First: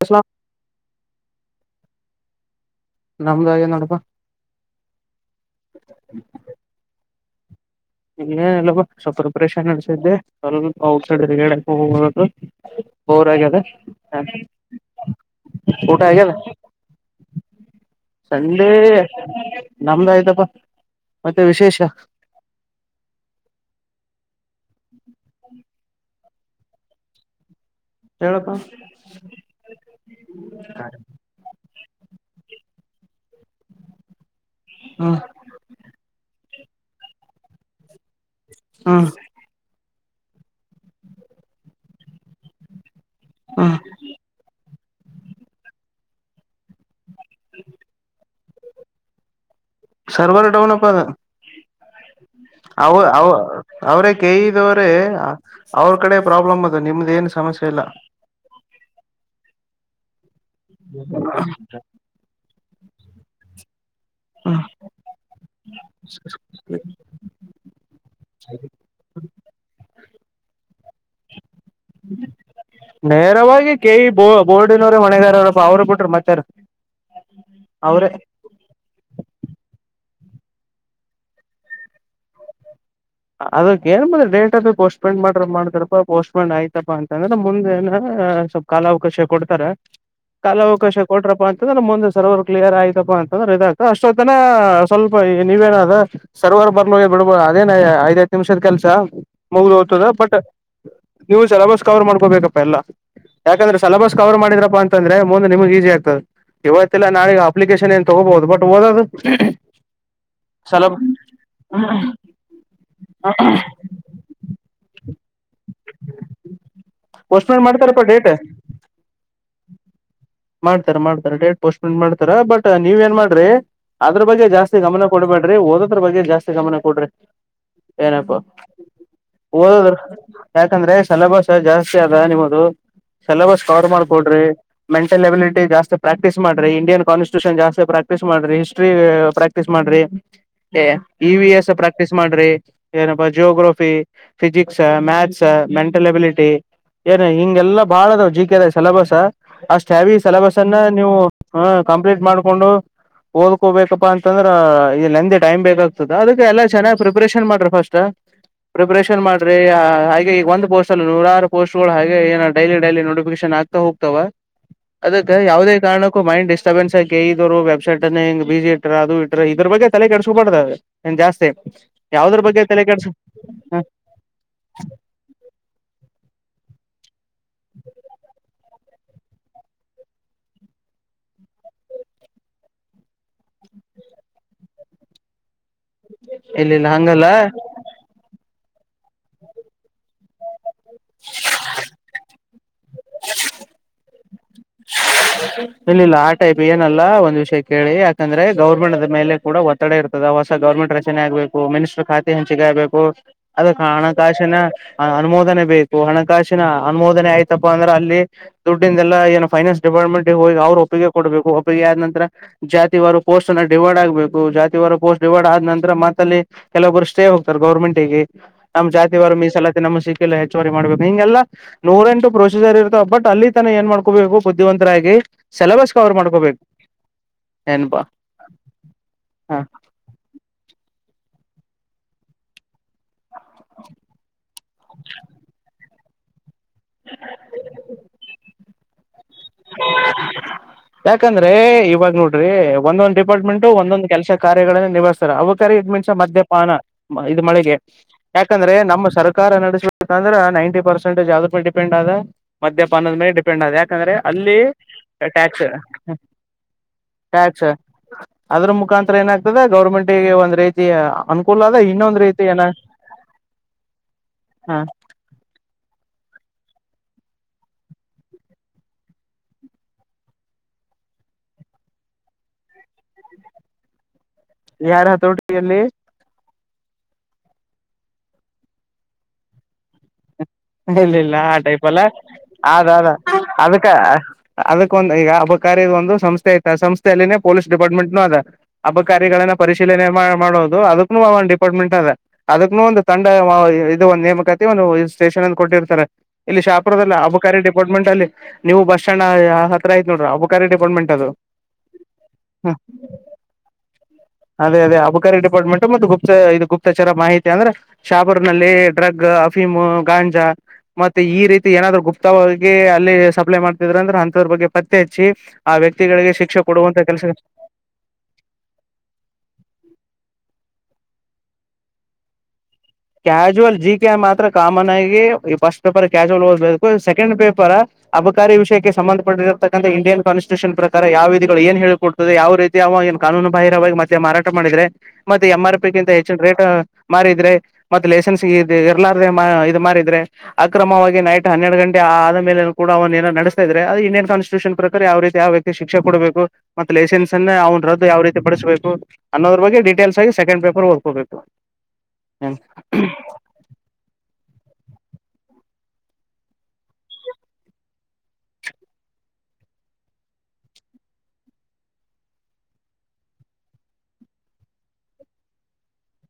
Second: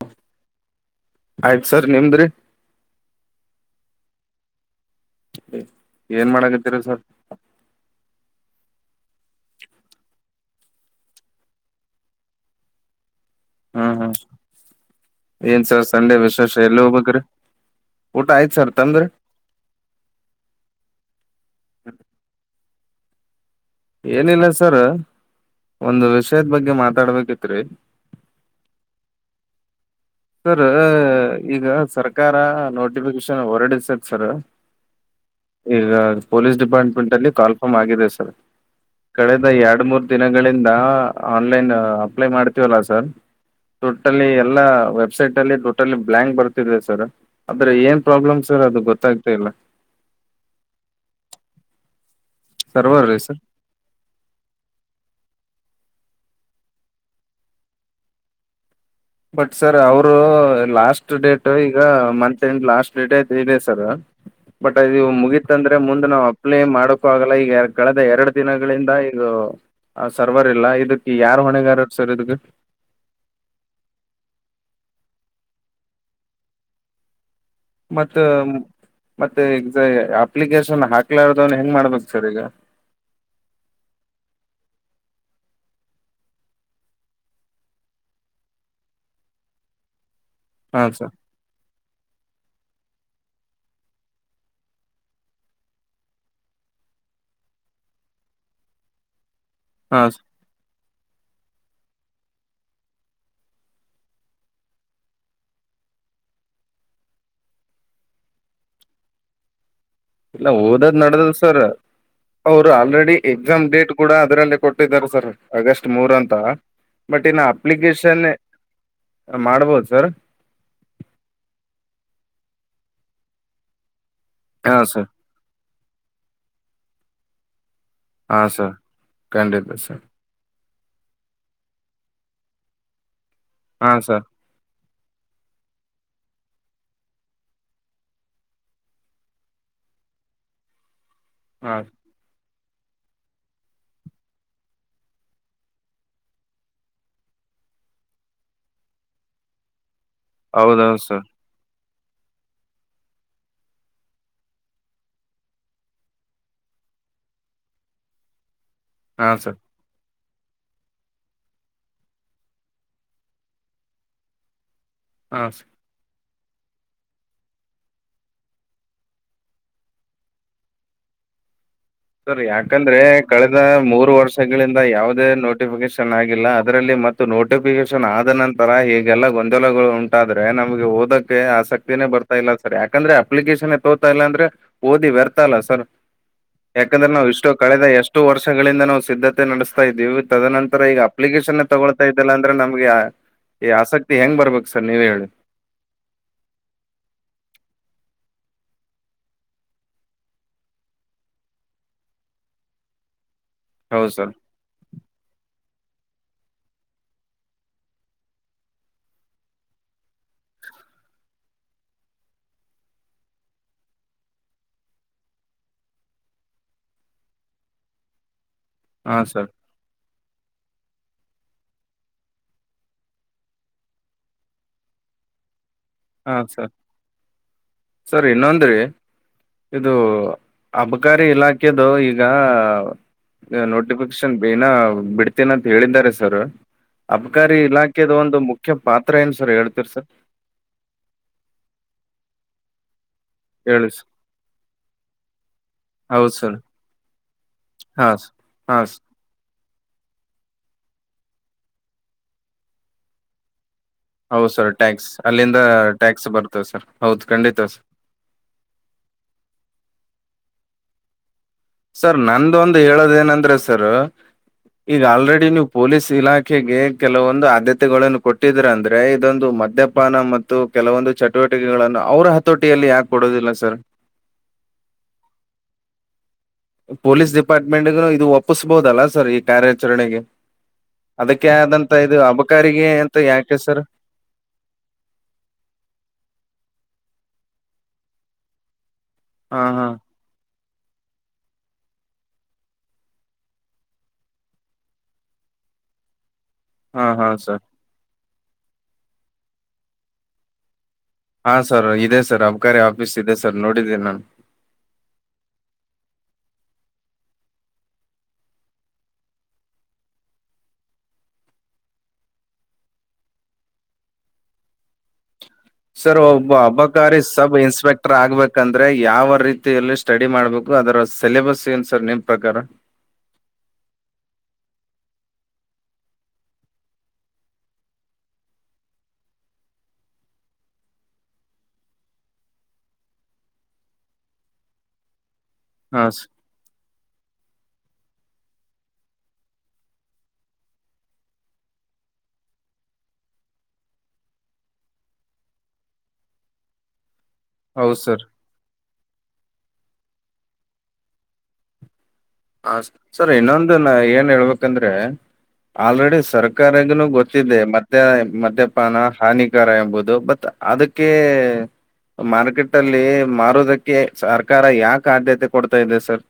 ಈ ಸಲ ಆಯ್ತ್ ಸರ್ ನಿಮ್ದು ರೀ ನಮ್ದು ಆಗ್ಯದ ನೋಡು ಪಾ ಏನ್ ಮಾಡಕತ್ತೀರಿ ಸರ್ ಏನಿಲ್ಲ ಪಾ ಸ್ವಲ್ಪ ರಿಪೇರೆಸಷನ್ ನಡಿಸಿದ್ದ್ಯಾ ಸ್ವಲ್ಪ ಔಟ್ ಸೈಡ್ ಹೇಳಕೆ ಹೋಗ್ಬೇಕು ಬೋರಾಗ್ಯದ ಹ್ಮ್ ಹ್ಮ್ ಹಾ ಏನ್ ಸರ್ ಸಂಡೆ ವಿಶೇಷ ಎಲ್ಲಿ ಹೋಗ್ಬೇಕ್ರಿ ಊಟ ಆಯ್ತ್ ಸಂಡೇ ಸರ್ ತಂದ್ರಿ ನಮ್ದ ಆಯ್ತಪ್ಪ ಮತ್ತೆ ವಿಶೇಷ ಏನಿಲ್ಲ ಸರ್ ಒಂದು ವಿಷಯದ ಬಗ್ಗೆ ಮಾತಾಡ್ಬೇಕಿತ್ರಿ ಹೇಳಪ್ಪ ಸರ್ ಈಗ ಸರ್ಕಾರ ನೋಟಿಫಿಕೇಶನ್ ಹೊರಡಸದ ಸರ್ ಹ್ಮ ಈಗ ಪೊಲೀಸ್ ಡಿಪಾರ್ಟ್ಮೆಂಟ್ ಅಲ್ಲಿ ಕಾಲ್ಫಾರಮ್ ಆಗಿದೆ ಸರ್ ಹ್ಮ್ ಕಳೆದ ಎರಡು ಮೂರ್ ದಿನಗಳಿಂದ ಆನ್ಲೈನ್ ಅಪ್ಲೈ ಮಾಡ್ತೀವಲ್ಲಾ ಸರ್ ಹ್ಮ್ ಟೋಟಲ್ಲಿ ಎಲ್ಲಾ ವೆಬ್ಸೈಟ್ ಅಲ್ಲಿ ಟೋಟಲ್ಲಿ ಬ್ಲಾಂಕ್ ಬರ್ತಿದೆ ಸರ್ ಆದ್ರೆ ಏನ್ ಪ್ರಾಬ್ಲಮ್ ಸರ್ ಅದು ಗೊತ್ತಾಗ್ತಾ ಇಲ್ಲ ಸರ್ವರ್ ಡೌನ್ ಆಫ್ ಅದ ಅವ ಸರ್ವರ್ ರೀ ಅವ ಸರ್ ಅವ್ರೇ ಕೇಯಿದವ್ರೆ ಅವ್ರ ಕಡೆ ಪ್ರಾಬ್ಲಮ್ ಅದ ನಿಮ್ದ ಏನು ಸಮಸ್ಯೆ ಇಲ್ಲ ಬಟ್ ಸರ್ ಅವರು ಲಾಸ್ಟ್ ಡೇಟ್ ಈಗ month end last three day four day sir but ಅದು ಮುಗೀತ್ ಅಂದ್ರೆ ಮುಂದ್ ನಾವು ಅಪ್ಲೈ ಮಾಡಕೂ ಆಗಲ್ಲ ಈಗ ಕಳೆದ ಎರಡು ದಿನಗಳಿಂದ ಈ ಇದು ಸರ್ವರ್ ಇಲ್ಲ ಇದಕ್ಕೆ ಯಾರ ಹೊಣೆಗಾರ ನೇರವಾಗಿ ಕೆ ಇ ಬೋರ್ಡಿನವರೇ ಹೊಣೆಗಾರು ಅಪ್ಪ ಅವರು ಬಿಟ್ರ ಮತ್ಯಾರು ಮತ್ತ ಮತ್ತೆ ಈ ಅಪ್ಲಿಕೇಶನ್ ಆಕಲಾರದೋರು ಹೆಂಗ ಮಾಡ್ಬೇಕು ಸರ್ ಈಗ ಅದಕ್ಕ ಏನ್ ಮ ಡೇಟ್ ಅಫ ಪೋಸ್ಟ್ಪೆಂಡ್ ಮಾಡ್ರ ಮಾಡ್ತಾರಪ್ಪಾ ಪೋಸ್ಟ್ಪೆಂಡ್ ಆಯ್ತಾ ಪಾ ಅಂದ್ರೆ ಮುಂದೆ ಏನರ ಆ ಸ್ವಲ್ಪ ಕಾಲಾವಕಾಶ ಕೊಡ್ತಾರ ಹಾ ಕಾಲಾವಕಾಶ ಸರ್ ಕೊಟ್ರಾಪ ಅಂತ ಅಂದ್ರ ಮುಂದ ಸರ್ವರ್ ಕ್ಲಿಯರ್ ಆಯ್ತಪಾ ಅಂತಂದ್ರೆ ಇದಾಗ್ತದ ಅಷ್ಟೊತ್ತನ ಸ್ವಲ್ಪ ನೀವೇನಾದ ಸರ್ವರ್ ಬರಲ್ಲಗ್ಯದ ಅದೇನ್ ಐದು ಹತ್ತು ನಿಮಿಷದ ಕೆಲಸ ಮುಗ್ದ ಹಾ ಹೋಗ್ತದ ಬಟ್ ನೀವು ಸೆಲೆಬಸ್ ಕವರ್ ಮಾಡ್ಕೋಬೇಕಪ್ಪ ಎಲ್ಲಾ ಯಾಕಂದ್ರೆ ಸೆಲಬಸ್ ಕವರ್ ಮಾಡಿದ್ರರಪ್ಪ ಅಂದ್ರೆ ಮುಂದೆ ನಿಮ್ಗೆ ಈಜಿ ಆಗ್ತದೆ ಇವತ್ತಿಲ್ಲ ನಾಳಗ ಅಪ್ಲಿಕೇಶನ್ ಏನ್ ತಗೋಬಹುದು ಬಟ್ ಓದದು ಇಲ್ಲ ಓದದ್ ನಡದದ ಸರ್ ಅವ್ರು ಆಲ್ರೆಡಿ ಎಕ್ಸಾಮ್ ಡೇಟ್ ಕೂಡ ಅದರಲ್ಲೇ ಕೊಟ್ಟಿದ್ದಾರೆ ಸರ್ ಅಗಸ್ಟ್ ಮೂರ ಅಂತ ಬಟ್ ಇನ್ನು ಪೋಸ್ಟ್ಪೋನ್ ಮಾಡ್ತಾರಪ್ಪಾ ಅಪ್ಲಿಕೇಶನ್ ಡೇಟ್ ಮಾಡ್ಬೋದು ಸರ್ ಮಾಡ್ತಾರ ಮಾಡ್ತಾರ ಡೇಟ್ ಪೋಸ್ಟಬೋನ್ನ್ ಮಾಡ್ತಾರ ಬಟ್ ನೀವ ಏನ್ ಮಾಡ್ರಿ ಅದ್ರ ಬಗ್ಗೆ ಹಾ ಜಾಸ್ತಿ ಗಮನ ಸರ್ ಕೊಡ್ಬೇಡ್ರಿ ಓದದ್ರ ಬಗ್ಗೆ ಜಾಸ್ತಿ ಗಮನ ಕೊಡ್ರಿ ಏನಪ್ಪ ಹಾ ಸರ್ ಖಂಡಿತ ಹೋದೋದು ಸರ್ ಹಾ ಯಾಕಂದ್ರೆ ಸಿಲೆಬಸ್ ಜಾಸ್ತಿ ಅದ ನಿಮ್ಮದು ಸಿಲೆಬಸ್ ಕವರ್ ಹಾ ಸರ್ ಮಾಡಕೊಡ್ರಿ ಮೆಂಟಲ್ ಎಬಲಿಟಿ ಜಾಸ್ತಿ ಪ್ರಾಕ್ಟೀಸ್ ಮಾಡ್ರಿ ಇಂಡಿಯನ್ ಕಾನ್ಸ್ಟ್ಯೂಷನ್ ಜಾಸ್ತಿ ಪ್ರಾಕ್ಟೀಸ್ ಮಾಡ್ರಿ ಹಿಸ್ಟ್ರಿ ಪ್ರಾಕ್ಟೀಸ್ ಮಾಡ್ರಿ ಇ ವಿ ಎಸ್ ಹಾಂ ಪ್ರಾಕ್ಟೀಸ್ ಮಾಡ್ರಿ ಏನಪ್ಪ geography physics maths mental ability ಏನ ಹಿಂಗೆಲ್ಲಾ ಬಾಳ ಅದಾವ್ ಜಿ ಕೆದ ಸಿಲೆಬಸ್ ಅಷ್ಟ್ ಹ್ಯಾವ ಸಿಲೆಬಸ್ ಅನ್ನ ಹೌದೌದು ನೀವು ಸರ್ ಹ ಕಂಪ್ಲೀಟ್ ಮಾಡ್ಕೊಂಡು ಓದ್ಕೋಬೇಕಪ್ಪಾ ಅಂತಂದ್ರ ಇ ನಂದೆ ಟೈಮ್ ಬೇಕಾಗ್ತದೆ ಅದಕ್ಕೆ ಎಲ್ಲಾ ಚೆನ್ನಾಗ್ ಪ್ರಿಪ್ರೇಷನ್ ಮಾಡ್ರಿ ಫಸ್ಟ್ ಪ್ರಿಪರೇಷನ್ ಹಾಂ ಸರ್ ಮಾಡ್ರಿ ಈಗ ಈಗ ಒಂದು ಪೋಸ್ಟ್ಲ್ಲಿ ನೂರಾರು ಪೋಸ್ಟ್ಗಳು ಹಾಗ ಏೋ ಡೈಲಿ ಡೈಲಿ ನೋಟಫಿಕೇಶನ್ ಆಗ್ತಾ ಹೋಗ್ತಾವ ಅದಕ್ಕ ಹಾಂ ಸರ್ ಯಾವವುದೇ ಕಾರಣಕ್ಕ ಮೈಂಡ್ ಡ್ಟರ್ೆನ್ಸ್ಾಿ ಇದ್ರು ವೆಬ್ಸೈಟ್ ಅ ಹಂಗ ಬಿಸಿಿ ಇ್ರ ಅದು ಇ್ರ ಇದ್ರ ಬಗ್ಗೆ ತಲೆ ಕೆಡಸ್ಕೋಬಾರತಾರೆ ಜಾಸ್ತಿ ಯಾವದ್ರ ಸರ್ ಬಗ್ಗೆ ತಲೆ ಯಾಕಂದ್ರೆ ಕೆಡ್ಸ ಕಳೆದ ಹ ಮೂರು ವರ್ಷಗಳಿಂದ ಯಾವವುದೇ ನೋಟಿಫಿಕೇಶನ್ ಆಗಿಲ್ಲ ಅದರಲ್ಲಿ ಮತ್ತು ನೋಟಿಫಿಕೇಶನ್ ಆದ ನಂತರ ತರ ಹ ಈಗೆಲ್ಲ ಗೊಂದಲಗಳು ಉಂಟಾದ್ರೆ ನಮಗೆ ಓದಕ್ಕೆ ಆಸಕ್ತಿನೇ ಬರ್ತಾ ಇಲ್ಲ ಸರ್ ಯಾಕಂದ್ರೆ ಅಪ್ಲಿಕೇಶನ್ ತೋತಾ ಇಲ್ಲ ಅಂದ್ರೆ ಓದಿ ವ್ಯರ್ತಲ್ಲ ಸರ್ ಇಲ್ಲ ಇಲ್ಲ ಯಾಕಂದ್ರೆ ನಾವು ಹಂಗಲ್ಲ ಇಷ್ಟು ಕಳೆದ ಎಷ್ಟು ವರ್ಷಗಳಿಂದ ನಾವು ಸಿದ್ಧತೆ ನಡೆಸ್ತಾ ಇದ್ದೀವಿ ತದನಂತರ ರ ಈಗ ಅಪ್ಲಿಕೇಶನ್ ತಗೊಳ್ತಾ ಇದ್ದಲ್ಲ ಅಂದ್ರೆ ನಮ್ಗೆ ಈ ಆಸಕ್ತಿ ಹೆಂಗ ಬರ್ಬೇಕು ಸರ್ ನೀವೇ ಹೇಳಿ ಇಲ್ಲ ಇಲ್ಲ ಆ ಟೈಪ್ ಏನಲ್ಲ ಒಂದ್ ವಿಷಯ ಕೇಳಿ ಯಾಕಂದ್ರೆ ಗೌರ್ಮೆಂಟ್ದ ಮೇಲೆ ಕೂಡ ಒತ್ತಡ ಇರ್ತದೆ ಹೊಸ ಗರ್ಮೆಟ್ ರಚನೆ ಆಗ್ಬೇಕು ಮಿನಿಸ್ಟರ್ ಖಾತೆ ಹಂಚಿಕೆ ಆಗ್ಬೇಕು ಅದು ಹೌದು ಸರ್ ಹಣಕಾಸಿನ ಅನುಮೋದನೆ ಬೇಕು ಹಣಕಾಸಿನ ಅನುಮೋದನೆ ಆಯ್ತಪ್ಪಾ ಅಂದ್ರೆ ಅಲ್ಲಿ ದುಡ್ಡಂದೆಲ್ಲ ಏನ ಫೈನಾನ್ಸ್ ಡಿಪಾರ್ಟ್ಮೆಂಟ್ಗೆ ಹೋಗಿ ಅವ್ರು ಒಪ್ಪಿಗೆ ಕೊಡಬೇಕು ಒಪ್ಪಿಗೆ ಆದ ನರ ಜಾತಿವಾರ ಪೋಸ್ಟ್ ಅ ಡಿವೈಡ್ ಆಗ್ಬೇಕು ಜಾತಿ ಪೋಸ್ಟ್ ಡಿವೈಡ್ ಆದ ನಂತರ ಮತ್ತಲ್ಲಿ ಕೆಲವೊಬ್ಬರು ಸ್ಟೇ ಹೋಗ್ತಾರೆ ಗೌರ್ಮೆಂಟ್ಿಗೆ ನಮ್ ಹಾಂ ಜಾತಿವಾರ ಸರ್ ಮೀಸಲಾತಿ ನಮ್ಮ ಸಿ ಲ್ಲ ಹೆಚ್ಚುವರಿ ಮಾಡ್ಬೇಕು ಹಿಂಗೆಲ್ಲ ನೂರೆ ಎಂಟು ಪ್ರೊಸೀಜರ್ ಇರ್ತಾವ ಬಟ್ ಅಲ್ಲಿ ತಾನ ಏನ್ ಮಾಡ್ಕೋಬೇಕು ಬುದ್ಧಿವಂತರಾಗಿ ಸಿಲೆಬಸ್ ಕವರ್ ಹಾಂ ಮಾಡ್ಕೋಬೇಕು ಸರ್ ಏನ್ಪಾ ಸರ್ ಇನ್ನಂದ್ರೆ ಹ ಇದು ಹಬ ಸರ್ಕಾರಿ ಇಲಾಖೆದು ಈಗ ನೋಟಿಫಿಕೇಶನ್ ಏನ ಬಿಡ್ತೇನ ಅಂತ ಹೇಳಿದ್ದಾರೆ ಸರ್ ಅಬಕಾರಿ ಇಲಾಖೆದ ಒಂದು ಮುಖ್ಯ ಪಾತ್ರ ಏನು ಸರ್ ಹೇಳ್ತಿೀರ್ ಸರ್ ಯಾಕಂದ್ರೆ ಇವಾಗ ನೋಡ್ರಿ ಒಂದೊಂದ ಡಿಪಾರ್ಟ್ಮೆಂಟ್ು ಹೇಳಿ ಒಂದೊಂದು ಸರ್ ಕೆಲಸ ಕಾರ್ಯಗಳನ್ನ ನಿವಹಿಸ್ತಾರೆ ಅಕ ಇದ ಮಿನ್ಸ ಹೌದು ಸರ್ ಮದ್ಯಪಾನ ಇದು ಮಳೆಗೆ ಹಾ ಸರ್ ಯಾಕಂದ್ರೆ ಹಾ ಸರ್ ನಮ್ಮ ಸರ್ಕಾರ ನಡೆಸ ಅ್ರೆ ನೈಂಟಿ ಪರ್ಸೆಂಜ ಯಾವ್ದೂ ಪೆಂಡ್ ಆದ ಮ್ಯಾಪಾನದ ಮೇಲೆ ಡಿೆಂಡ್ ಆದ ಯಾಕೆ ಹೌ ಸರ್ ಟ್ಯಾಕ್ಸ್ ಅಲ್ಲಿಂದ ಟಕ್ಸ್ ಟ್ಯಾಕ್ಸ್ ಬರ್ತದೆ ಸರ್ ಹೌದು ಖಂಡಿತ ಸರ್ ಅದ್ರ ಮುಖಾಂತರ ಏನಾಗ್ತದೆ ಗೌರ್ಮೆಂಟ್ ಒಂದ್ ರೀತಿಿಯ ಸರ್ ನಂದ ಒಂದು ಹೇಳೋದ ಏನಂದ್ರೆ ಸರ್ ಹ ಈಗ ಆಲ್ರೆಡಿ ನೀವು ಪೊಲೀಸ್ ಇಲಾಖೆಗೆ ಕೆಲವೊಂದು ಆದ್ಯತೆಗಳನ್ನು ಕೊಟ್ಟಿದ್ರ ಅಂದ್ರೆ ಇದೊಂದು ಮದ್ಯಪಾನ ಮತ್ತು ಕೆಲವೊಂದು ಚಟುವಟಿಕೆಗಳನ್ನು ಅವ್ರ ಹತೋಟಿಯಲ್ಲಿ ಯಾಕೆ ಕೊಡೋದಿಲ್ಲ ಸರ್ ಯಾರ ಹತೋಟಿಯಲ್ಲಿ ಪೊಲೀಸ್ ಡಿಪಾರ್ಟ್ಮೆಂಟ್ಗೂ ಇದು ಒಪ್ಪಸ್ಬಹುದಲ್ಲ ಸರ್ ಈ ಕಾರ್ಯಾಚರಣೆಗೆ ಇಲ್ಲ ಇಲ್ಲ ಅದಕ್ಕೆ ಆ ಟೈಪ್ ಆದಂತ ಅಲ್ಲ ಇದು ಅದ ಅಬಕಾರಿಗೆ ಅದ ಅಂತ ಯಾಕೆ ಸರ್ ಅದಕ್ಕ ಅದಕ್ಕೊಂದು ಈಗ ಹಬ್ಬ ಕಾರ ಒಂದು ಸಂಸ್ಥೆ ಆಐ್ತ ಸಂಸ್ಥೆ ಪೊಲೀಸ್ ಡಿಪಾರ್ಟ್ಮೆಂಟ್ ನ ಅದ ಅಬಕಾರಿಗಳನ್ನ ಹಾ ಹಾ ಪರಿಶೀಲನೆ ಮಾಡೋದು ಅದಕ್ಕೂ ಒ ಡಿಪಾರ್ಟ್ಮೆಂಟ್ ಅದ ಅದಕ್ಕನು ಒಂದು ತಂಡ ಇದು ಒಂದು ನೇಮಕಾತಿ ಒಂದು ಸ್ಟೇಷನ್ ಅಂದ ಕೊಟ್ಟಿರ್ತಾರೆ ಇಲ್ಲಿ ಹಾ ಶಾಪುರದಲ್ಲ ಹಾ ಅಬಕಾರಿ ಸರ್ ಡಿಪಾರ್ಟ್ಮೆಂಟ್ ಅಲ್ಲಿ ನೀವು ಬಸ್ ಸ್ಟ್ಯಾಂಡ್ ಹತ್ರ ಆಯ್ ನೋಡ್ರ ಅಬಕಾರಿ ಡಿಪಾರ್ಟ್ಮೆಂಟ್ ಅದು ಹಾ ಸರ್ ಇದೆ ಸರ್ ಹ ಅಬಕಾರಿ ಆಫೀಸ್ ಇದೆ ಸರ್ ನೋಡಿದ್ದೀ ನಾನು ಅದೇ ಅದ ಅಬಕಾರಿ ಡಿಪಾರ್ಟ್ಮೆಂಟ್ ಮ ಗು ಗುಪ್ ಇದು ಗುಪ್ತಚರ ಮಾಹಿತಿ ಅಂದ್ರೆ ಶಾಪೂರ್ ನಲ್ಲಿ ಡ್ರಗ್ ಅಫೀಮ ಗಾಂಜಾ ಮತ್ತೆ ಈ ರೀತಿ ಏನಾದ್ರು ಗುಪ್ತವಾಗಿ ಅಲ್ಲಿ ಸಪ್ಲೈ ಮಾಡ್ತಿದ್ರ ಅಂದ್ರೆ ಅಂಂತದ ಬಗ್ಗೆ ಪತ್ತೆ ಹಚ್ಚಿ ಆ ಸರ್ ವ್ಯಕ್ತಿಗಳಿಗೆ ಒಬ್ಬ ಶಿಕ್ಷೆ ಕೊಡುವಂತ ಅಬಕಾರಿ ಕೆಲಸ ಸಬ್ ಇನ್ಸ್ಪೆಕ್ಟರ್ ಆಗ್ಬೇಕಂದ್ರೆ ಯಾವ ರೀತಿಯಲ್ಲಿ ಸ್ಟಡಿ ಮಾಡ್ಬೇಕು ಅದರ ಸಿಲೆಬಸ್ ಏನ್ ಸರ್ ನಿಮ್ ಪ್ರಕಾರ ಕ್ಯಾಶುವಲ್ ಜಿ ಕೆ ಮಾತ್ರ ಕಾಮನ್ ಆಗಿ ಈ ಫಸ್ಟ್ ಪೇಪರ್ ಕ್ಯಾಶುವಲ್ ಓದ್ಬೇಕು ಸೆಕೆಂಡ್ ಪೇಪರ್ ಅಬಕಾರಿ ವಿಷಯಕ್ಕೆ ಸಂಬಂಧಪಟ್ಟಿರತಕ್ಕಂಥ ಇಂಡಿಯನ್ ಕಾನ್ಸ್ಟಿಟ್ಯೂಷನ್ ಪ್ರಕಾರ ಯಾವ ವಿಧಿಗಳು ಏನ್ ಹೇಳಕೊಡ್ತದೆ ಯಾವ ರೀತಿಯ ಕಾನೂನು ಬಾಹರವಾಗಿ ಮತ್ತೆ ಮಾರಾಟ ಮಾಡಿದ್ರೆ ಮತ್ತೆ ಎಂ ಆರ್ ಹಾ ಪಿಂತ ಸರ್ ಹೆಚ್ಚಿನ ರೇಟ್ ಮಾರಿದ್ರೆ ಮತ್ತ ಲೈಸೆನ್ಸ್ ಎರ್ಲಾರ ಇದು ಮಾರಿದ್ರೆ ಅಕ್ರಮವಾಗಿ ನೈಟ್ ಹನ್ನೆರಡು ಗಂಟೆ ಆದ ಮೇಲ ಕೂಡ ನಡೆಸ್ತ ಇದ್ರೆ ಅ ಇಂಡಿಯನ್ ಕಾಸ್ಟಿಟ್ಯೂಷನ್ ಪ್ರಕಾರ ಯಾವ ರೀತಿ ಯಾವ ವ್ಯಕ್ತಿ ಶಿಕ್ಷ ಕೊಬೇಕು ಮತ್ತು ಲೈಸೆನ್ಸ್ ಅವನ ಹೌದು ರದ್ದು ಯಾವ ಸರ್ ರೀತಿ ಪಡಿಸ್ಬೇಕು ಅನ್ನೋದ್ರ ಬಗ್ಗೆ ಡೀಟೇಲ್ಸ್ ಆಗಿ ಸೆಕೆಂಡ್ ಪೇಪರ್ ಓದ್ಕೋಬೇಕು ಹ ಸರ್ ಇನ್ನೊಂದು ನ ಏನ್ ಹೇಳ್ಬೇಕಂದ್ರೆ ಆಲ್ರೆಡಿ ಸರ್ಕಾರಗನುೂ ಗೊತ್ತಿದೆೆ ಮದ ಮದ್ಯಪಾನ ಹಾನಿಕಾರ ಎಂಬುದು ಬತ್ ಅದಕ್ಕೆ ಮಾರ್ಕೆಟ್ ಅಲ್ಲಿ ಮಾರೋದಕ್ಕೆ ಸರ್ಕಾರ ಯಾಕ ಆದ್ಯತೆ ಕೊಡ್ತಾದೆ ಸರ್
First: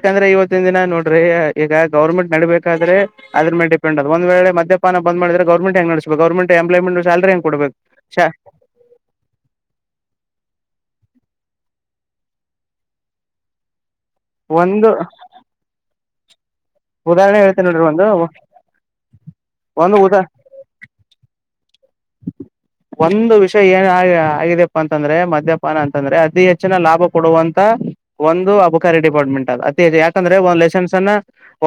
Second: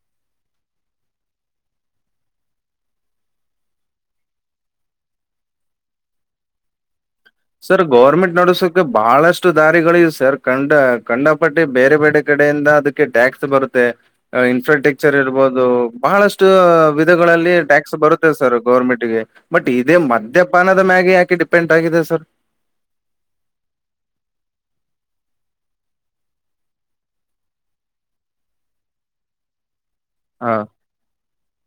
ಯಾಕಂದ್ರೆ ಇವತ್ತಿನ ದಿನ ನೋಡ್ರಿ ಈಗ ಗೌರ್ಮೆಂಟ್ ನಡಬೇಕಾದ್ರೆ ಅ್ರಲೆ ಡಿಪೆಂಡ್ ಅ ಒಂದ್ ವೇಳೆ ಮದ್ಯಪಾನ ಬಂದ ಮಾಡಿದೆ ಗೌಮಂ ಹೆಂಗ ನಸ್ ಗೌಮಂ ಎಂಪ್ಲಾಯ್ಮಂಟ್ ಸರ್ ಗೌರ್ಮೆಂಟ್ ನಡ್ಸಕ ಬಹಳಷ್ಟು ದಾರಿಗಳಿವ ಸರ್ ಕಂಡ ಕಂಡಪಟ್ಟಿ ಬೇರೆ ಬೇರೆ ಕಡೆಯಿಂದ ಅದಕ್ಕೆ ಟ್ಯಾಕ್ಸ್ ಬರುತ್ತೆ ಒಂದು ಇನ್ಫ್ರಾಸ್ಟ್ರಕ್ಚರ್ ಇರ್ಬೋದು ಬಹಳಷ್ಟು ಉದಾಹರಣೆ ವಿಧಗಳಲ್ಲಿ ಹೇಳ್ತೇನೆ ನೋಡ್ರಿ ಟ್ಯಾಕ್ಸ್ ಒಂದು ಬರುತ್ತೆ ಸರ್ ಗೌರ್ಮೆಂಟ್ಗೆ ಬಟ್ ಇದೇ ಒಂದು ಉದಾ ಮದ್ಯಪಾನದ ಮ್ಯಾಗೆ ಯಾಕಿ ಡಿಪೆಂಡ್ ಎಗಿದೆ ಸರ್ ಒಂದು ವಿಷಯ ಏನ್ ಆ ಆಗಿದಪ್ಪಾ ಅಂತಂದ್ರೆ ಮದ್ಯಪಾನ ಅಂತಂದ್ರೆ ಅತಿ ಹೆಚ್ಚಿನ ಲಾಭ ಕೊಡುವಂತ ಒಂದು ಅಬಕಾರಿ ಡಿಪಾರ್ಟ್ಮೆಂಟ್ ಅ ಅತಿ ಹೆಚ್ಚು ಯಾಕಂದ್ರೆ ಹಾ ಒಂದು ಲೈಸೆನ್ಸ್ ಅನ್ನ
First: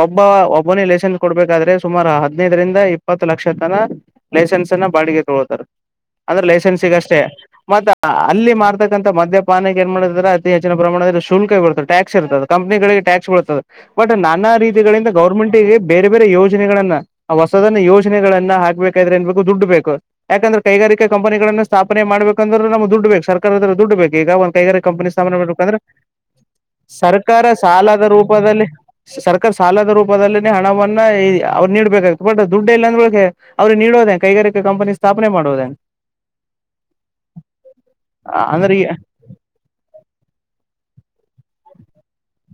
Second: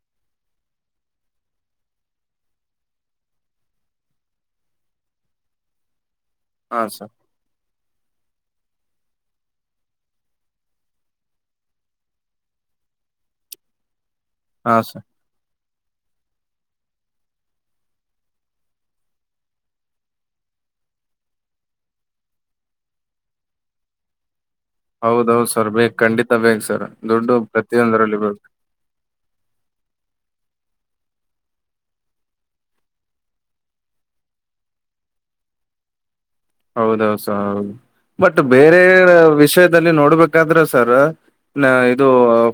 ಒಬ್ಬ ಒಬ್ಬ ಬೋನಿ ಲೈಸೆನ್ಸ್ ಕೊಡ್ಬೇಕಾದ್ರೆ ಸುಮಾರು ಹದಿನೈದರಿಂದ ಇಪ್ಪತ್ತು ಲಕ್ಷ ತನ ಲೈಸೆನ್ಸ್ ಅನ್ನ ಬಾಡಿಗೆ ಅಂದ್ರೆ ಹಾ ಲೈಸೆನ್ಸ್ಗ ಸರ್ ಅಷ್ಟೇ ಮ ಹ ಅಲ್ಲಿ ಮಾರ್ತಕ್ಕಂತ ಮದ್ಯಪಾನಕ್ಕೆ ಏನ್ ಮಾಡ್ತ ಅತಿ ಹೆಚ್ಚಿನ ಪ್ರಮಾಣದಲ್ಲಿ ಶುಲ್ಕ ಇ ಬರ್ತದೆ ಟ್ಯಾಕ್ಸ್ ಇರ್ತದೆ ಕಂಪನಿಿಗೆ ಟ್ಯಾಕ್ಸ್ ಬದೆ ಬಟ್ ನಾನಾ ಹಾ ಸರ್ ರೀತಿಗಳಿಂದ ಗೌರ್ಮೆಂಟ್ ಬೇರೆ ಬೇರೆ ಯೋಜನೆಗಳನ್ನ ಆ ಹೊಸದನ ಯೋಜನೆಗಳನ್ನ ಹಾಕ್ಬೇಕಾದ್ರೆ ಏನ್ಬೇಕು ದುಡ್ ಬೇಕು ಯಾಕಂದ್ರ ಕೈಗಾರಿಕ ಕಂಪನಿನ್ನ ಸ್ಥಾಪನೆ ಮಾಡಬೇಕಂದ್ರ ನಮ ದುಡ್ಬೇಕ ಸರ್ಕಾರದತ್ರ ದುಡ್ ಬು ಈಗ ಒ ಗ ಕಂಪನಿ ಸ್ಥಾಪನೆ ಹೌದೌದು ಸರ್ ಮಾಡಬೇಕಂದ್ರೆ ಬೇಕು ಖಂಡಿತ ಬೇಕು ಸರ್ ದುಡ್ಡು ಸರ್ಕಾರ ಸಾಲದ ಪ್ರತಿಯೊಂದರಲ್ಲಿ ಬೇಕು ರೂಪದಲ್ಲಿ ಸರ್ಕಾರ ಸಾಲದ ರೂಪದಲ್ಲಿ ಹಣವನ್ನ ಅವ್ ನೀಬೇಕ ಬಟ್ ದುಡ್ಡ ಇಲ್ಲ ಅಂದ್ರಳ ಅವ್ರು ನೀಡೋದೇ ಕೈಗಾರಿಕಾ ಕಂಪನಿ ಸ್ಥಾಪನೆ ಮಾಡುವುದ ಹೌದೌ ಸ ಹೌದು ಬಟ್ ಅಂದ್ರೆ ಬೇರೆ ಈ ವಿಷಯದಲ್ಲಿ ನೋಡ್ಬೇಕಾದ್ರೆ ಸರ್ ನ ಇದು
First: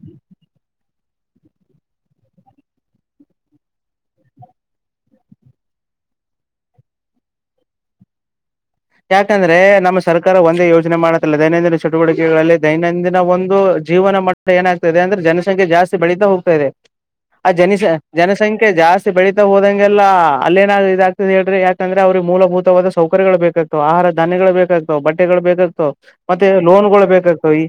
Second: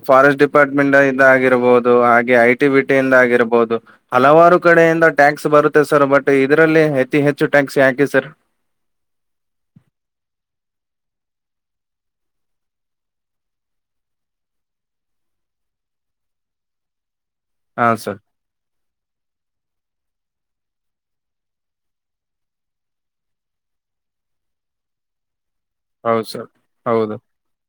ಫಾರೆಸ್ಟ್ ಡಿಪಾರ್ಟ್ಮೆಂಟ್ ಇ ಆಗಿರಬಹುದು ಹಾಗೆ ಐ ಟಿ ಬಿಟಿ ಇಂದ ಆಗಿರಬಹುದು ಹಲವಾರು ಕಡೆಯಿಂದ ಟ್ಯಾಕ್ಸ್ ಬರುತ್ತೆ ಸರ್ ಬಟ್ ಇದ್ರಲ್ಲಿ ಅತಿ ಹೆಚ್ಚು ಟ್ಯಾಕ್ಸ್ ಯಾಕಿ ಸರ್ ಯಾಕಂದ್ರೆ ನಮ್ಮ ಸರ್ಕಾರ ಒಂದೇ ಯೋಜನೆ ಮಾಡತಲ್ಲ ದೈನಂದಿನ ಚಟುವಟಿಕೆಗಳಲ್ಲಿ ದೈನಂದಿನ ಒಂದು ಜೀವನ ಮಟ್ಟ ಏನಾಗ್ತ ಇದೆ ಅಂದ್ರೆ ಜನಸಂಖ್ಯೆ ಜಾಸ್ತಿ ಬೆಳೀತಾ ಹೋಗ್ತಾ ಇದೆ ಆ ಹಾ ಜನಿಸ ಸರ್ ಜನಸಂಖ್ಯೆ ಜಾಸ್ತಿ ಬೆಳಿತಾ ಹೋದಂಗೆ ಹಲ್ಲ ಅಲ್ಲೇಏನ ಇದಾಗ್ತದೆ ಹೇಳಿ ಯಾಕಂದ್ರೆ ಅವ್ರಿಗೆ ಮೂಲಭತಾದ ಸೌಕರ್ಯಗಳು ಬೇಕತದೆ ಆಹಾರ ಧಾನ್ಯಗಳು ಬೇಕಾಗ್ತಾವ ಬಟ್ಟೆಗಳು ಬೇಕಾಗ್ತ್ ಹೌದು ಮತ್ತೆ ಸರ್ ಲೋನ್ಗಳು ಹೌದು ಬೇಕಾಗ್ತಾವ ಈ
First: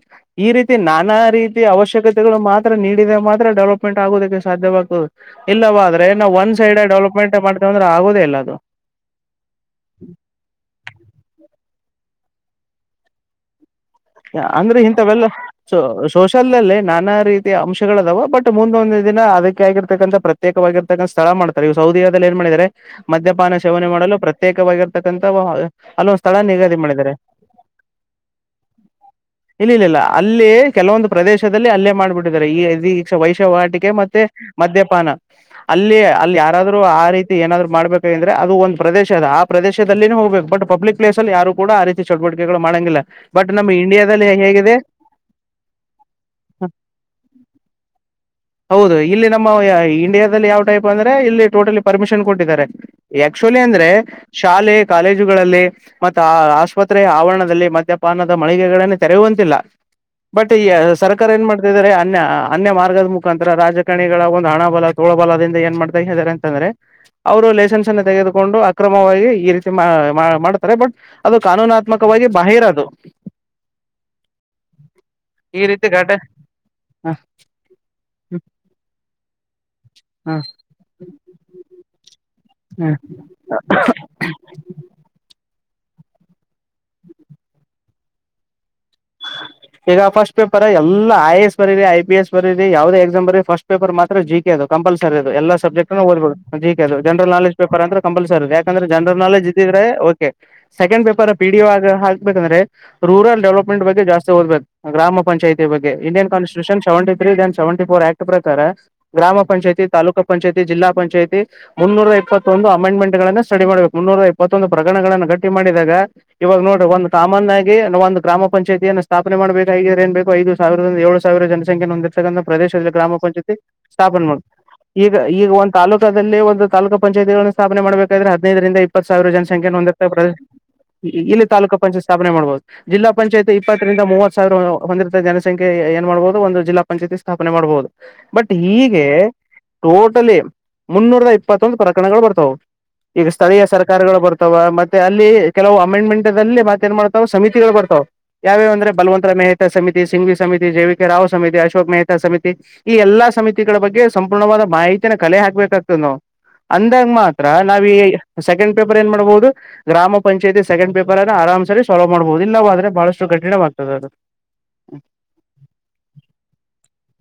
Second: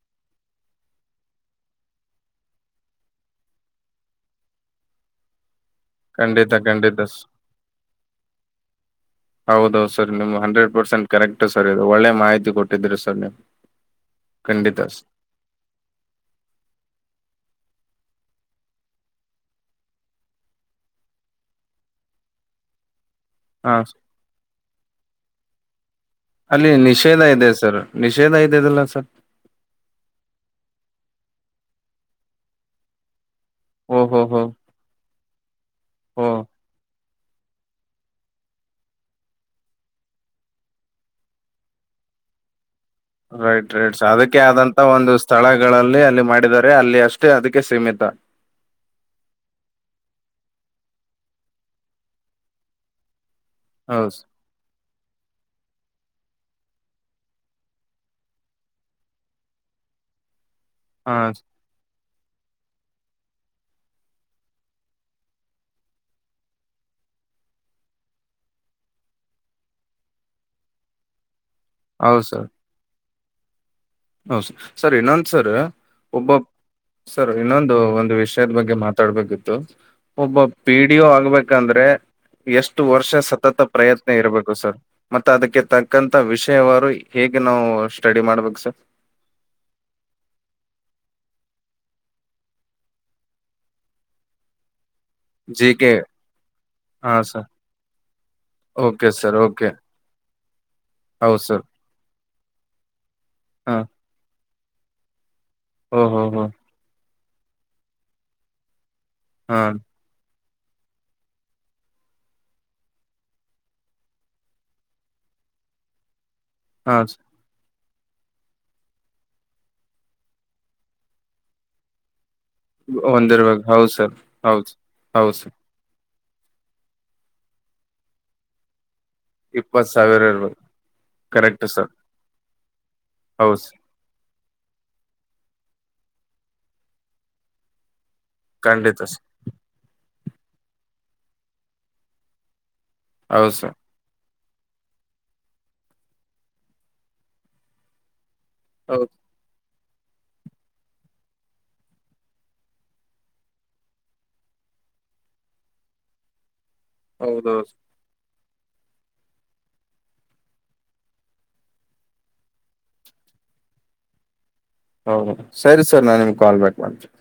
ಈ ರೀತಿ ನಾನಾ ರೀತಿ ಅವಶ್ಯಕತೆಗಳು ಮಾತ್ರ ನೀಡಿದ ಮಾತ್ರ ಡೆವಲಪ್ಮೆಂಟ್ ಆಗೋುದಕ್ಕೆ ಸಾಧ್ಯವಾಗ್ತದು ಇಲ್ಲವಾ ಆದ್ರೆ ನಾವು ಒನ್ ಖಂಡಿತ ಸೈಡ್ ಖಂಡಿತ ಸ ಡೆವಲಪ್ಮೆಂಟ್ ಮಾಡ್ತೇವೆ ಅಂದ್ರ ಆಗೋದೇ ಇಲ್ಲ ಅದು ಹೌದೌದು ಸರ್ ನಿಮ್ಮ ಹಂಡ್ರೆಡ್ ಪರ್ಸೆಂಟ್ ಕರೆಕ್ಟು ಸರ್ ಇದು ಒಳ್ಳೆ ಮಾಹಿತಿ ಕೊಟ್ಟಿದ್ದೀರಿ ಸರ್ ನೀವು ಅಂದ್ರೆ ಖಂಡಿತ ಸ ಇಂಥವೆಲ್ಲ ಸೋಷಲ್ ಅಲ್ಲೇ ನಾನಾ ರೀತಿಯ ಅಂಶ ಗಳದಾವು ಬಟ್ ಮುಂದೊಂದ ದಿನ ಅದಕ್ಕೆ ಆಗಿರ್ತಕ್ಕಂಥ ಪ್ರತ್ಯೇಕವಾಗಿರ್ತಕ್ಕಂಥ ಸ್ಥಳ ಮಾಡ್ತಾರೆ ಇ ಸೌದಿಯದಲ್ಲಿ ಏನ್ ಮಾಡಿದಿದ್ದಾರೆ ಮದ್ಯಪಾನ ಹಾ ಸೇವನೆ ಸ. ಮಾಡಲು ಪ್ರತ್ಯೇಕವಾಗಿರ್ತಕ್ಕಂಥವ ಅಲ್ಲಿ ನಿಷೇಧ ಇದೆ ಸರ್ ನಿಷೇಧ ಇದೆ ಇಲ್ಲ ಇಲ್ಲ ಇಲ್ಲ ಅಲ್ಲಿ ಕೆಲವೊಂದು ಪ್ರದೇಶದಲ್ಲಿ ಅಲ್ಲೇ ಮಾಡ್ಬಿಟ್ಟಿದ್ದಾರೆ ಯವಿ ಈ ವೈಶ ಹೋರಾಟಿಕೆ ಮತ್ತೆ ಓಹೋ ಹೋ ಮದ್ಯಪಾನ ಅಲ್ಲಿ ಹೋ ಹೋ ಅಲ್ಲಿ ಯಾರಾದ್ರೂ ಆ ರೀತಿ ಏನಾದ್ರು ಮಾಡ್ಬೇಕುಂದ್ರೆ ಅದು ಒಂದು ಪ್ರದೇಶ ಅದ ಆ ಪ್ರೇಶದಲ್ಲಿನೆ ಹೋಗ್ಬೇಕ ಬಟ್ ಪಬ್ಲಿಕ್ ಪ್ಲೇಸ್ಲ್ಲಿ ಯಾರು ಕೂಡ ಆ ರೀತಿ ಚವ್ ಟಿಕೆಗಳು ಮಾಡಂಗಿಲ್ಲ ಬಟ್ ರೈಟ್ ನಮ್ಮ ರೈಟ್ ಇಂಡಿಯಾದಲ್ಲಿ ಅದಕ್ಕೆ ಹೇಗಿದೆ ಆದಂತ ಒಂದು ಸ್ಥಳಗಳಲ್ಲಿ ಅಲ್ಲಿ ಮಾಡಿದಿದ್ದಾರೆ ಅಲ್ಲಿ ಅಷ್ಟೇ ಅದಕ್ಕೆ ಸೀಮಿತ ಹ ಹೌದು ಇಲ್ಲಿ ನಮ್ಮ ಯ- ಇಂಡಿಯಾದಲ್ಲಿ ಯಾವ್ ಟೈಪ್ ಅಂದ್ರೆ ಇಲ್ಲಿ ಟೋಟಲಿ ಪರ್ಮಿಷನ್ ಕೊಟ್ಟಿದ್ದಾರೆ ಯ ಕ್ಚುಲಿ ಅಂದ್ರೆ ಹೌದು ಶಾಲೆ ಕಾಲೇಜುಗಳಲ್ಲಿ ಮತ ಆಸ್ಪತ್ರೆ ಆವರಣದಲ್ಲಿ ಮಧ್ಯ ಪಾನದ ಮಳಿಗೆಗಳನ್ನ ತೆರೆಯುವಂತಿಲ್ಲ ಬಟ್ ಈ ಸರ್ಕಾರ ಏನ್ ಮಾಡ್ತಿದ್ದಾರೆ ಅನ್ಯ ಅನ್ಯ ಮಾರ್ಗದ ಮುಖಾಂತರ ರಾಜಕಾರಣಿಗಳ ಒಂದು ಹಣಬಲ ತೋಳಬಲದಿಂದ ಏನ್ ಮಾಡ್ತಾ ಹೇಳಾರೆ ಅಂತಂದ್ರೆ ಅವರು ಲೈಸೆನ್ಸ್ ಅನ್ನು ತೆಗೆದುಕೊಂಡು ಅಕ್ರಮವಾಗಿ ಈ ರೀತಿ ಮಾಡ್ತಾರೆ ಬಟ್ ಅದು ಕಾನೂನಾತ್ಮಕವಾಗಿ ಬಾಹೀರ ಅದು ಹೌ ಸ ಸರ್ ಇನ್ನೊಂದಸರ್ ಈ ರೀತಿ ಘಟ ಒಬ್ಬ ಹ, ಸರ್ ಇನ್ನೊಂದು ಒಂದು ಹ, ವಿಷಯದ ಬಗ್ಗೆ ಮಾತಾಡ್ಬೇಕಿತ್ತು ಒಬ್ಬ ಹ, ಪಿಡಿಯೋ ಆಗ್ಬೇಕಂದ್ರೆ ಹ. ಎಷ್ಟು ವರ್ಷ ಸತತ ಪ್ರಯತ್ನ ಇರಬೇಕು ಸರ್ ಮತ್ತೆ ಅದಕ್ಕೆ ತಕ್ಕಂತ ವಿಷಯವಾರು ಹೇಗೆ ನಾವು ಸ್ಟೆಡಿ ಮಾಡ್ಬೇಕು ಸರ್ ಈಗ ಫಸ್ಟ್ ಪೇಪರ್ ಎಲ್ಲ ಐ ಎಸ್ ಬರರಿ ಐ ಪಿ ಎಸ್ ಬರರಿ ಯಾವದೇ ಎಕ್ಸಾಮ್ ಬರರಿ ಫಸ್ಟ್ ಪೇಪರ್ ಮಾತ್ರ ಜಿ ಟಿ ಅದು ಕಂಪಲ್ಸ ಸರಿ ಅದು ಎಲ್ಲ ಜಿ ಕೆ ಸಬ್ಜೆಕ್ಟ್ ದ್ಬೋದು ಜಿ ಕೆದು ಹಾ ಜನಲ್ ಸರ್ ನೆಜ್ ಪೇಪರ್ ಅಂತ ಕಂಪಲ್ಸರಿ ಇ ಯಾಕಂದ್ರೆ okay general sir knowledge okay ಇದ್ರೆ ಓಕೆ ಸೆಕೆಂಡ್ ಪೇಪರ್ ಹೌದು ಪಿ ಡಿ ಸರ್ ಆಗ ಹಾಕ್ಬೇಕಂದ್ರೆ ರೂರಲ್ ಹಾ ಡೆವಲಪ್ಮೆಂಟ್ ಬಗ್ಗೆ ಜಾಸ್ತಿ ಓದ್ಬೇಕು ಗ್ರಾಮ ಪಂಚಾಯತಿ ಬಗ್ಗೆ ಓಹೋ ಇಂಡಿಯನ್ ಹೋ constitution seventy three Dhan seventy four act ಪ್ರಕಾರ ಗ್ರಾಮ ಹಾ ಪಂಚಾಯಿತಿ ತಾಕ ಪಂಾಯತಿ ಜಿಲ್ಲಾ ಪಂಚಾಯತಿ ಮುನ್ನೂರ ಇಪ್ಪತ್ತೊಂದು ಅಮೆಂಡ್ಮೆಂಟ್ ಗಳನ್ನು ಸ್ಟಡಿ ಮಾಡಬೇಕು ಮುನ್ನೂರ ಇಪ್ಪತ್ತೊಂದು ಪ್ರಕರಣಗಳನ್ನು ಗಟ್ಟಿ ಮಾಡಿದಾಗ ಇವಾಗ ನೋಡ್ರಿ ಹಾ ಒಂದು ಕಾಮನ್ ಆಗಿ ಒಂದು ಗ್ರಾಮ ಪಂಾಯಿಯನ್ನು ಸ್ಥಾಪನೆ ಮಾಡಬೇಕಾಗಿದ್ರೇನ್ ಬೇಕು ಐದು ಸಾವಿರದಿಂದ ಏಳು ಸಾವಿರ ಜನಸಂಖ್ಯೆಯನ್ನು ಹೊಂದಿ ರ್ತಕ್ಕಂತ ಪ್ರದೇಶದಲ್ಲಿ ಗ್ರಾಮ ಪಂಚಾಯತಿ ಒಂದಿರ್ಬೇಕು ಹೌದು ಸರ್ ಸ್ಥಾಪನೆ ಮಾಡುದು ಹೌದು ಈಗ ಹೌದು ಸರ್ ಈಗ ಒಂದು ತಾಲೂಕ ದಲ್ಲಿ ಒಂದು ತಾಲೂಕು ಪಂಚಾಯತಿಗಳನ್ನು ಸ್ಥಾಪನೆ ಮಾಡಬೇಕಾದ್ರೆ ಹದಿನೈರಿಂದ ಇ ಪ್ಪತ್ ಸಾವಿರ ಜನಸಂಖ್ಯೆ ಇಪ್ಪತ್ ಹೊಂದಿ ಪ್ರ ಸಾವಿರ ಇರ್ಬೇಕು ಇಲ್ಲಿ ಕರೆಕ್ಟ್ ತಾಲೂಕ ಸರ್ ಪಂಚಾಯತ್ ಸ್ಥಾಪನೆ ಮಾಡಬಹುದು ಜಿಲ್ಲಾ ಪಂಾಯತಿ ಹೌದು ಸರ್, ಇಪ್ಪತ್ತರಿಂದ ಮೂವತ್ ಸಾವಿರ ಹೊಂದಿತ ಜನಸಖ್ಯೆ ಏ ಮಾಡಬಹುದು ಒಂದು ಜಿಲ್ಲಾಂಚಾಯತಿ ಸ್ಥಾಪನೆ ಮಾಡಬಹುದು ಬಟ್ ಖಂಡಿತ ಹೀಗೆ ಸರ್ ಟೋಟಲಿ ಮುನ್ನೂರ ಇಪ್ಪತ್ತೊಂದು ಪ್ರಕರಣಗಳು ಬರ್ತಾವು ಈಗ ಹೌದು ಸ್ಥಳೀಯ ಸರ್ ಸರ್ಕಾರಗಳು ಬರ್ ತವ ಮತ್ತೆ ಅಲ್ಲಿ ಕೆಲವು ಅಮೆಂಡ್ಮೆಂಟ್ ಅಲ್ಲಿ ಮತ್ತತ್ ಏನ್ ಮಾಡ್ತಾವ ಸಮಿತಿಗಳು ಬರ್ತಾವು ಯಾವ್ಯಾವ ಅಂದ್ರ ಹೌದು ಬಲವಂತರ ಮೆಹ್ತಾ ಸಮತಿ ಸಿಂ್ವಿ ಸಮಿತಿ ಜೆ ವಿ ಕೆ ರಾವ್ ಸಮಿತಿ ಅಶೋಕ್ ಮೆಹ್ತಾ ಸಮಿತಿ ಈ ಎಲ್ಲಾ ಸಮಿತಿಗಳ ಬಗ್ಗೆ ಸಂಪೂರ್ಣವಾದ ಮಾಹಿತಿ ಈತನ ಕಲೆ ಹಾಕ್ಬೇಕಾಗ್ತದೆ ನಾವು ಅಂದಾಗ ಮಾತ್ರ ಹೌದು ನಾವ ಈ ಸೆಕಂಡ್ ಪೇರ್ ಏನ್ ಮಾಡಬಹುದು ಗ್ರಾಮ ಪಂಚಾಯತಿ ಸೆಕಂಡ್ ಪೇಪರ್ ಅನ್ನು ಆರಾಮ್ ಸೋವ್ ಮಾಡಬಹುದು ಇಲ್ಲವಾದ್ರೆ ಬಹಳಷ್ಟು ಕಠಿಣವಾಗ್ತದೆ ಅದು ಹೌದು ಸರಿ ಸರ್ ನಾನ್ ನಿಮ್ಗೆ ಕಾಲ್ ಬ್ಯಾಕ್ ಮಾಡ್ತನೆ